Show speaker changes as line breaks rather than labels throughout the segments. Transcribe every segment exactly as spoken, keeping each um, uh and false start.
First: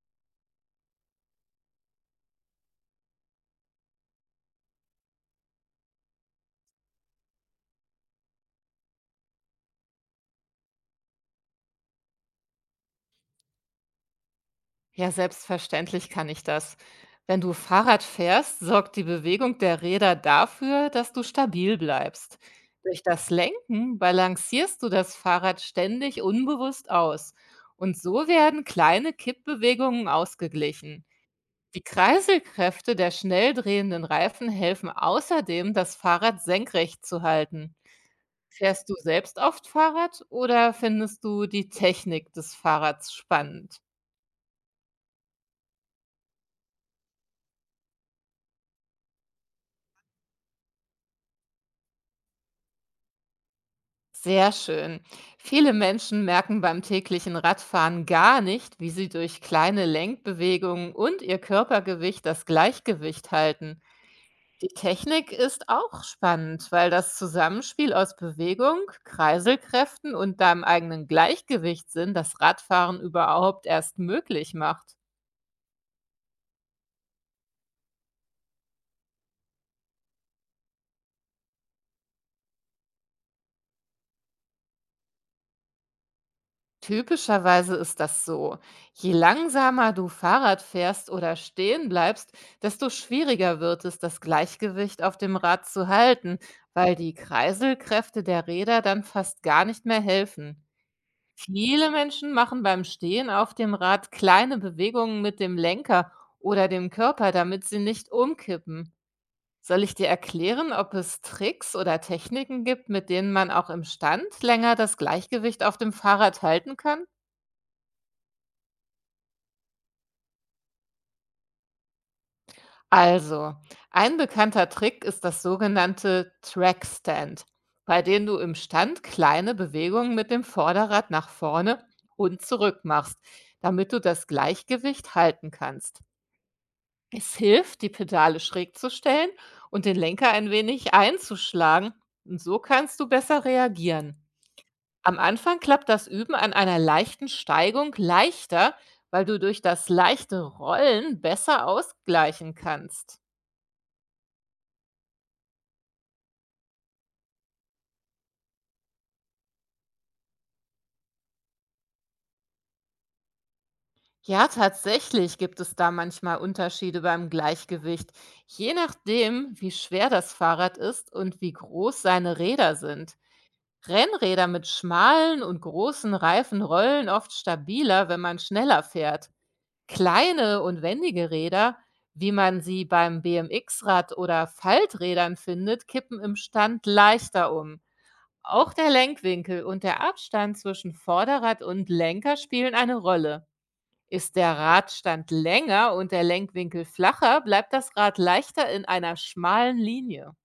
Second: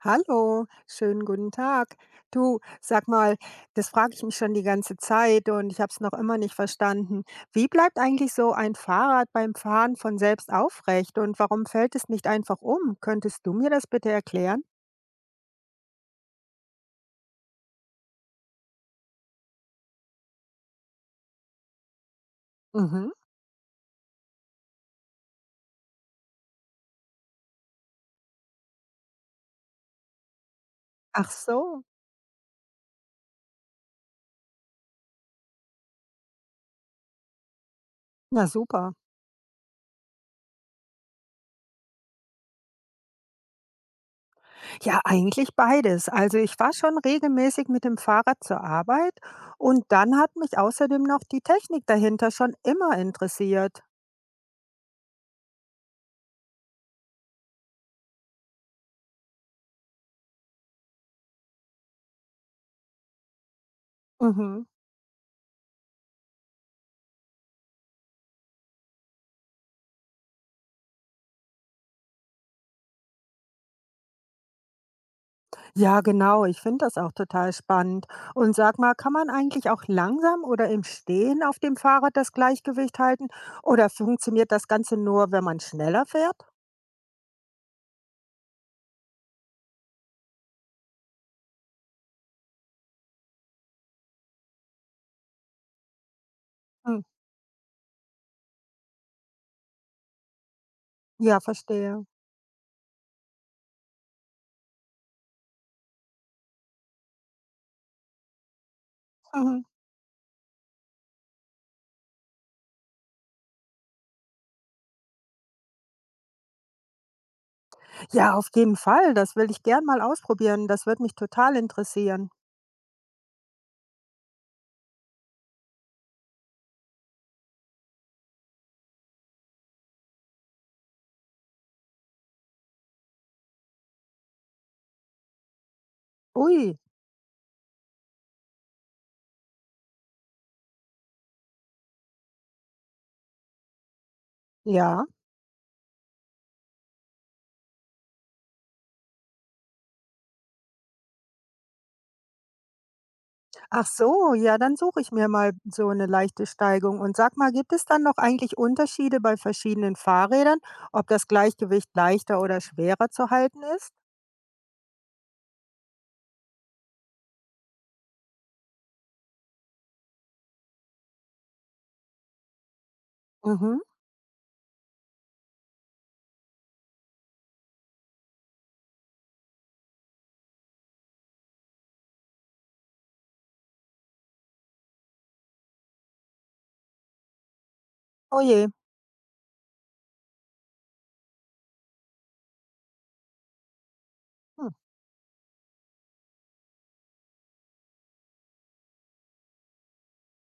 Hallo, schönen guten Tag. Du, sag mal, das frage ich mich schon die ganze Zeit und ich habe es noch immer nicht verstanden. Wie bleibt eigentlich so ein Fahrrad beim Fahren von selbst aufrecht und warum fällt es nicht einfach um? Könntest du mir das bitte erklären?
Ja, selbstverständlich kann ich das. Wenn du Fahrrad fährst, sorgt die Bewegung der Räder dafür, dass du stabil bleibst. Durch
Mhm.
das Lenken balancierst du das Fahrrad ständig unbewusst aus. Und so werden kleine Kippbewegungen ausgeglichen.
Ach
Die
so.
Kreiselkräfte der schnell drehenden Reifen helfen außerdem, das Fahrrad senkrecht zu halten.
Na
Fährst
super.
du selbst oft Fahrrad oder findest du die Technik des Fahrrads spannend?
Ja, eigentlich beides. Also ich war schon regelmäßig mit dem Fahrrad zur Arbeit und dann hat mich außerdem noch die Technik dahinter schon immer interessiert.
Sehr schön. Viele Menschen merken beim täglichen Radfahren gar nicht, wie sie durch kleine Lenkbewegungen und ihr Körpergewicht das Gleichgewicht halten.
Mhm.
Die Technik ist auch spannend, weil das Zusammenspiel aus Bewegung, Kreiselkräften und deinem eigenen Gleichgewichtssinn das Radfahren überhaupt erst möglich macht.
Ja, genau. Ich finde das auch total spannend. Und sag mal, kann man eigentlich auch langsam oder im Stehen auf dem Fahrrad das Gleichgewicht halten? Oder funktioniert das Ganze nur, wenn man schneller fährt?
Typischerweise ist das so. Je langsamer du Fahrrad fährst oder stehen bleibst, desto schwieriger wird es, das Gleichgewicht auf dem Rad zu halten, weil
Hm.
die Kreiselkräfte der Räder dann fast gar nicht mehr helfen.
Ja,
Viele
verstehe.
Menschen machen beim Stehen auf dem Rad kleine Bewegungen mit dem Lenker oder dem Körper, damit sie nicht umkippen.
Mhm.
Soll ich dir erklären, ob es Tricks oder Techniken gibt, mit denen man auch im Stand länger das Gleichgewicht auf dem Fahrrad halten kann?
Ja, auf jeden Fall. Das will ich gern mal ausprobieren. Das wird mich total interessieren.
Also, ein bekannter Trick ist das sogenannte Trackstand, bei dem du im Stand kleine Bewegungen mit dem Vorderrad nach vorne und zurück machst, damit du das Gleichgewicht halten kannst.
Ui,
Es hilft, die Pedale schräg zu stellen und den Lenker ein wenig einzuschlagen, und so kannst du besser reagieren.
ja.
Am Anfang klappt das Üben an einer leichten Steigung leichter, weil du durch das leichte Rollen besser ausgleichen kannst.
Ach so, ja, dann suche ich mir mal so eine leichte Steigung. Und sag mal, gibt es dann noch eigentlich Unterschiede bei verschiedenen Fahrrädern, ob das Gleichgewicht leichter oder schwerer zu halten ist?
Ja, tatsächlich gibt es da manchmal Unterschiede beim Gleichgewicht, je nachdem, wie schwer das Fahrrad ist und wie groß seine Räder sind.
Mhm.
Rennräder mit schmalen und großen Reifen rollen oft stabiler, wenn man schneller fährt. Kleine und wendige Räder, wie man sie beim B M X-Rad oder Falträdern findet, kippen im Stand leichter um.
Oh je.
Auch der Lenkwinkel und der Abstand zwischen Vorderrad und Lenker spielen eine Rolle. Ist der
Hm,
Radstand länger und der Lenkwinkel flacher, bleibt das Rad leichter in einer schmalen Linie.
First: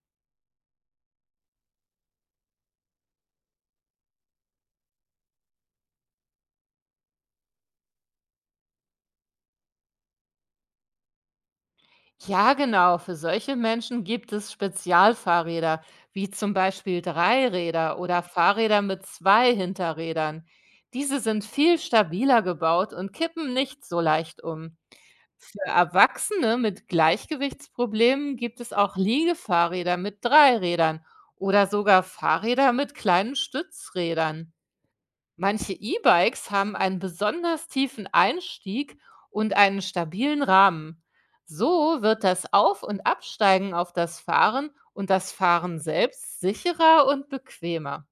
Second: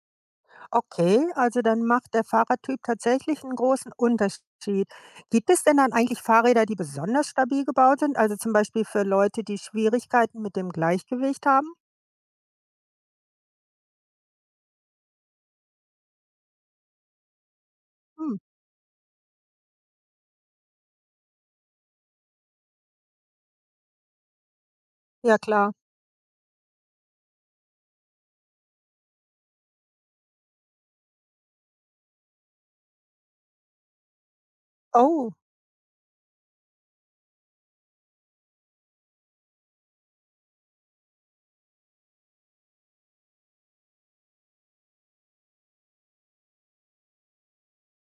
okay, also dann macht der Fahrradtyp tatsächlich einen großen Unterschied. Gibt es denn dann eigentlich Fahrräder, die besonders stabil gebaut sind, also zum Beispiel für Leute, die Schwierigkeiten mit dem Gleichgewicht haben?
Ja, genau. Für solche Menschen gibt es Spezialfahrräder, wie zum Beispiel Dreiräder oder
Hm,
Fahrräder mit zwei Hinterrädern. Diese sind viel stabiler gebaut und kippen nicht so leicht um.
ja
Für
klar.
Erwachsene mit Gleichgewichtsproblemen gibt es auch Liegefahrräder mit Dreirädern oder sogar Fahrräder mit kleinen Stützrädern.
Oh,
Manche E Bikes haben einen besonders tiefen Einstieg und einen stabilen Rahmen. So wird das Auf- und Absteigen auf das Fahren und das Fahren selbst sicherer und bequemer.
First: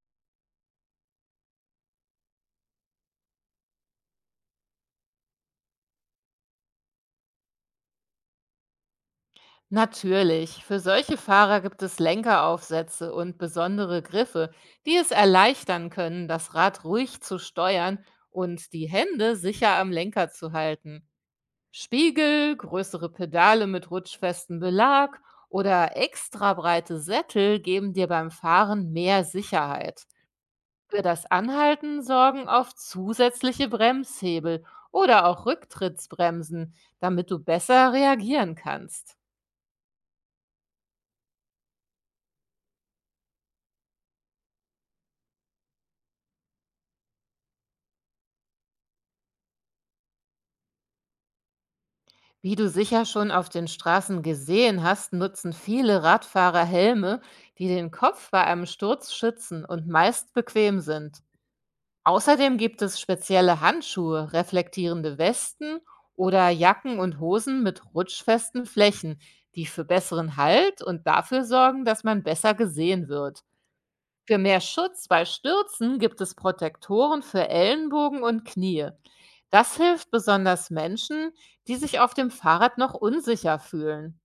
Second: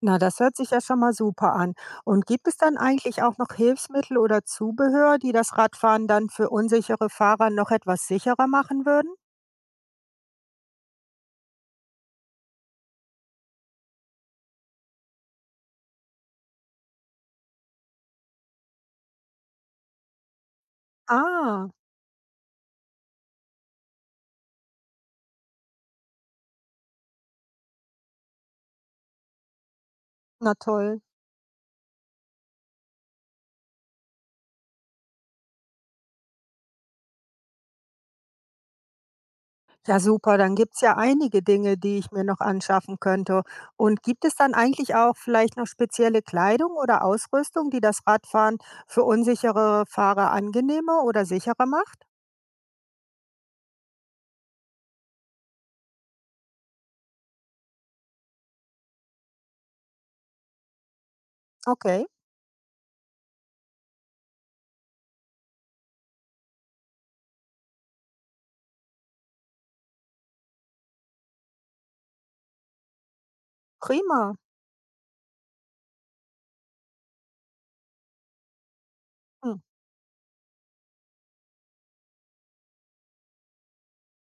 na, das hört sich ja schon mal super an. Und gibt es dann eigentlich auch noch Hilfsmittel oder Zubehör, die das Radfahren dann für unsichere Fahrer noch etwas sicherer machen würden?
Natürlich, für solche Fahrer gibt es Lenkeraufsätze und besondere Griffe, die es erleichtern können, das Rad ruhig zu steuern und die Hände sicher am Lenker zu halten.
Ah,
Spiegel, größere Pedale mit rutschfestem Belag oder extra breite Sättel geben dir beim Fahren mehr Sicherheit.
na toll.
Für das Anhalten sorgen oft zusätzliche Bremshebel oder auch Rücktrittsbremsen, damit du besser reagieren kannst.
Ja, super, dann gibt's ja einige Dinge, die ich mir noch anschaffen könnte. Und gibt es dann eigentlich auch vielleicht noch spezielle Kleidung oder Ausrüstung, die das Radfahren für unsichere Fahrer angenehmer oder sicherer macht?
Wie du sicher schon auf den Straßen gesehen hast, nutzen viele Radfahrer Helme, die den Kopf bei einem Sturz schützen und meist bequem sind.
Okay,
Außerdem gibt es spezielle Handschuhe, reflektierende Westen oder Jacken und Hosen mit rutschfesten Flächen, die für besseren Halt und dafür sorgen, dass man besser gesehen wird. Für
prima.
mehr Schutz bei Stürzen gibt es Protektoren für Ellenbogen und Knie.
Hm.
Das hilft besonders Menschen, die sich auf dem Fahrrad noch unsicher fühlen.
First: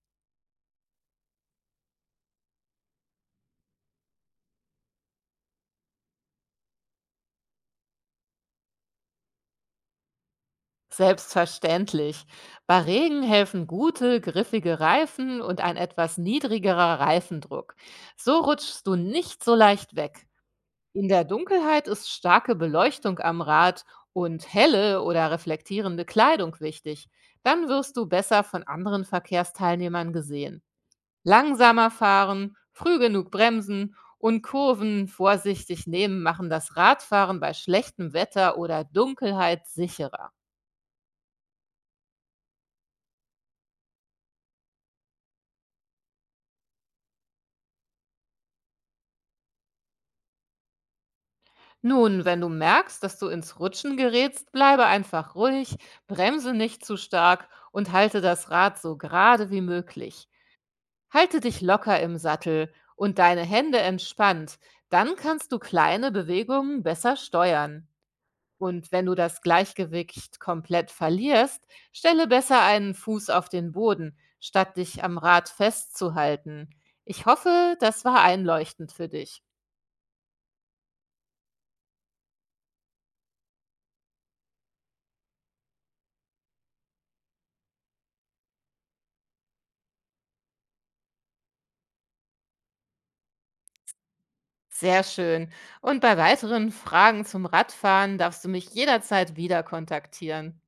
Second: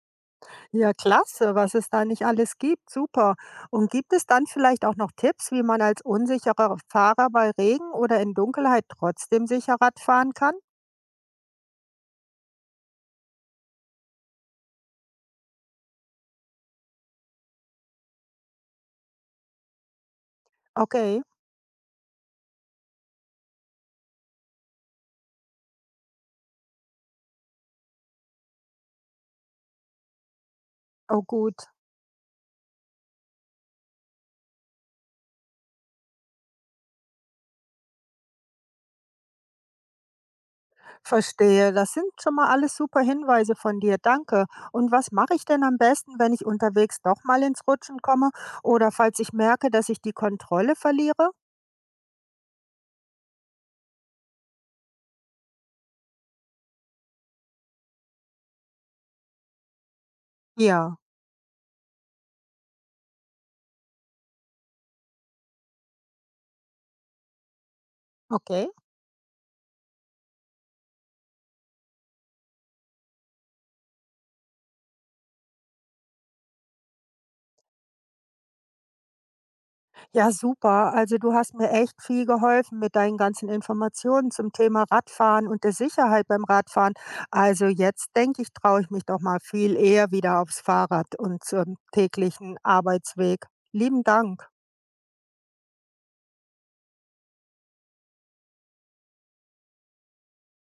Ja, klasse, was es da nicht alles gibt. Super. Und gibt es dann vielleicht auch noch Tipps, wie man als unsicherer Fahrer bei Regen oder in Dunkelheit trotzdem sicher Rad fahren kann?
Selbstverständlich. Bei Regen helfen gute, griffige Reifen und ein etwas niedrigerer Reifendruck. So rutschst du nicht so leicht weg. In
Okay,
der Dunkelheit ist starke Beleuchtung am Rad und helle oder reflektierende Kleidung wichtig. Dann wirst du besser von anderen Verkehrsteilnehmern gesehen.
oh gut.
Langsamer fahren, früh genug bremsen und Kurven vorsichtig nehmen machen das Radfahren bei schlechtem Wetter oder Dunkelheit sicherer.
Verstehe, das sind schon mal alles super Hinweise von dir, danke. Und was mache ich denn am besten, wenn ich unterwegs doch mal ins Rutschen komme oder falls ich merke, dass ich die Kontrolle verliere?
Nun, wenn du merkst, dass du ins Rutschen gerätst, bleibe einfach ruhig, bremse nicht zu stark und halte das Rad so gerade wie möglich.
Ja,
Halte dich locker im Sattel und deine Hände entspannt, dann kannst du kleine Bewegungen besser steuern.
okay.
Und wenn du das Gleichgewicht komplett verlierst, stelle besser einen Fuß auf den Boden, statt dich am Rad festzuhalten. Ich hoffe, das war einleuchtend für dich.
Ja, super. Also du hast mir echt viel geholfen mit deinen ganzen Informationen zum Thema Radfahren und der Sicherheit beim Radfahren. Also jetzt denke ich, traue ich mich doch mal viel eher wieder aufs Fahrrad und zum täglichen Arbeitsweg. Lieben Dank.
Sehr schön. Und bei weiteren Fragen zum Radfahren darfst du mich jederzeit wieder kontaktieren.